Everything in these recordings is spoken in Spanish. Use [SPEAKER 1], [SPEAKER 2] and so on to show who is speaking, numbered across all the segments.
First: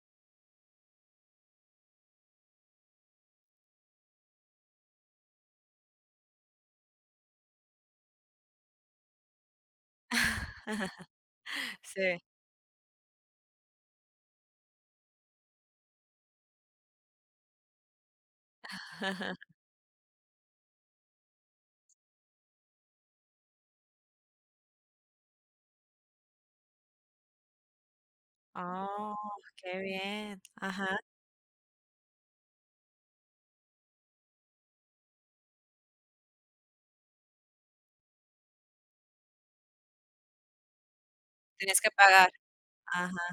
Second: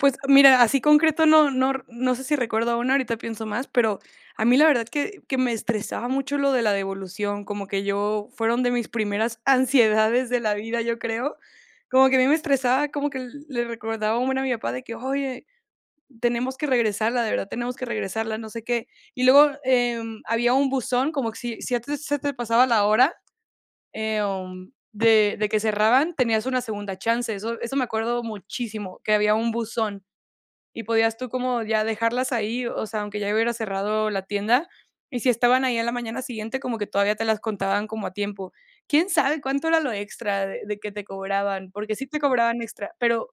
[SPEAKER 1] Pues mira, así concreto, no no r sé si recuerdo una, ahorita pienso más, pero a mí la verdad que que me estresaba mucho lo de la devolución, como que yo fueron de mis primeras ansiedades de la vida, yo creo, como que a
[SPEAKER 2] Sí.
[SPEAKER 1] mí me estresaba, como que el le recordaba un buen a mi papá de que oye, tenemos que regresarla, de verdad tenemos que regresarla, no sé qué, y luego, em, había un buzón, como que si si a ti se te pasaba la hora, em, de de que cerraban, tenías una segunda chance, eso eso me acuerdo muchísimo, que
[SPEAKER 2] Ah,
[SPEAKER 1] había un
[SPEAKER 2] qué
[SPEAKER 1] buzón,
[SPEAKER 2] bien.
[SPEAKER 1] y
[SPEAKER 2] Ajá.
[SPEAKER 1] podías tú como ya dejarlas ahí, o sea, aunque ya hubiera cerrado la tienda, y si estaban ahí a la mañana siguiente, como que todavía te las contaban como a tiempo. Quién sabe cuánto era lo extra de de que te cobraban,
[SPEAKER 2] Tenías que
[SPEAKER 1] porque sí te
[SPEAKER 2] pagar,
[SPEAKER 1] cobraban extra,
[SPEAKER 2] ajá.
[SPEAKER 1] pero,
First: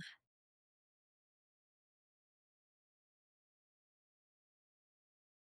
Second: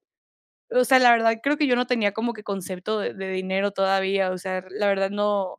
[SPEAKER 1] o sea, la verdad creo que yo no tenía como que concepto de de dinero todavía, o sea, la verdad no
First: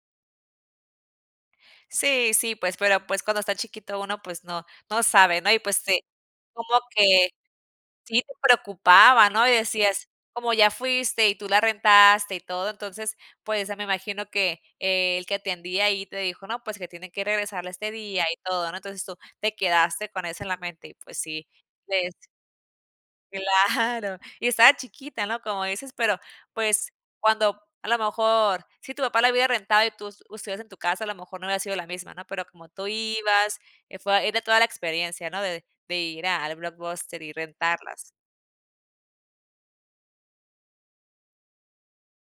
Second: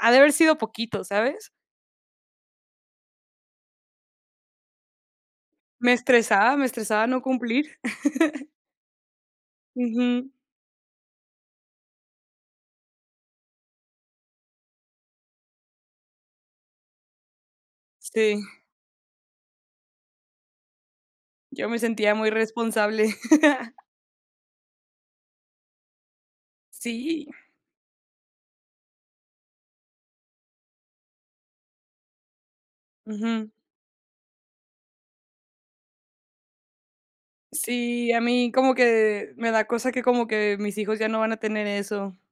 [SPEAKER 1] ha de haber sido poquito, ¿sabes?
[SPEAKER 2] Sí, sí, pues, pero, pues, cuando está chiquito uno, pues, no, no sabe, ¿no? Y, pues,
[SPEAKER 1] Me
[SPEAKER 2] sí
[SPEAKER 1] estresaba, me
[SPEAKER 2] como que
[SPEAKER 1] estresaba no cumplir.
[SPEAKER 2] sí te preocupaba, ¿no? Y decías,
[SPEAKER 1] Ujú.
[SPEAKER 2] como ya fuiste y tú la rentaste, y todo, entonces, pues, eh, me imagino que el que atendía ahí te dijo: "No, pues, que tiene que regresarla este día" y
[SPEAKER 1] Sí.
[SPEAKER 2] todo, ¿no? Entonces, tú te quedaste con eso en la mente y, pues, sí,
[SPEAKER 1] Yo me
[SPEAKER 2] les
[SPEAKER 1] sentía muy responsable.
[SPEAKER 2] Claro. Y estabas chiquita, ¿no? Como dices, pero, pues,
[SPEAKER 1] Sí.
[SPEAKER 2] cuando, a lo mejor, si tu papá la hubiera rentado, y tu s ustedes en tu casa a lo mejor no había sido la misma, ¿no? Pero como tú
[SPEAKER 1] Ujú.
[SPEAKER 2] ibas, eh, fue ahí de toda la experiencia, ¿no? De de ir al blockbuster y rentarlas.
[SPEAKER 1] Sí, a mí como que me da cosa que como que mis hijos ya no van a tener eso.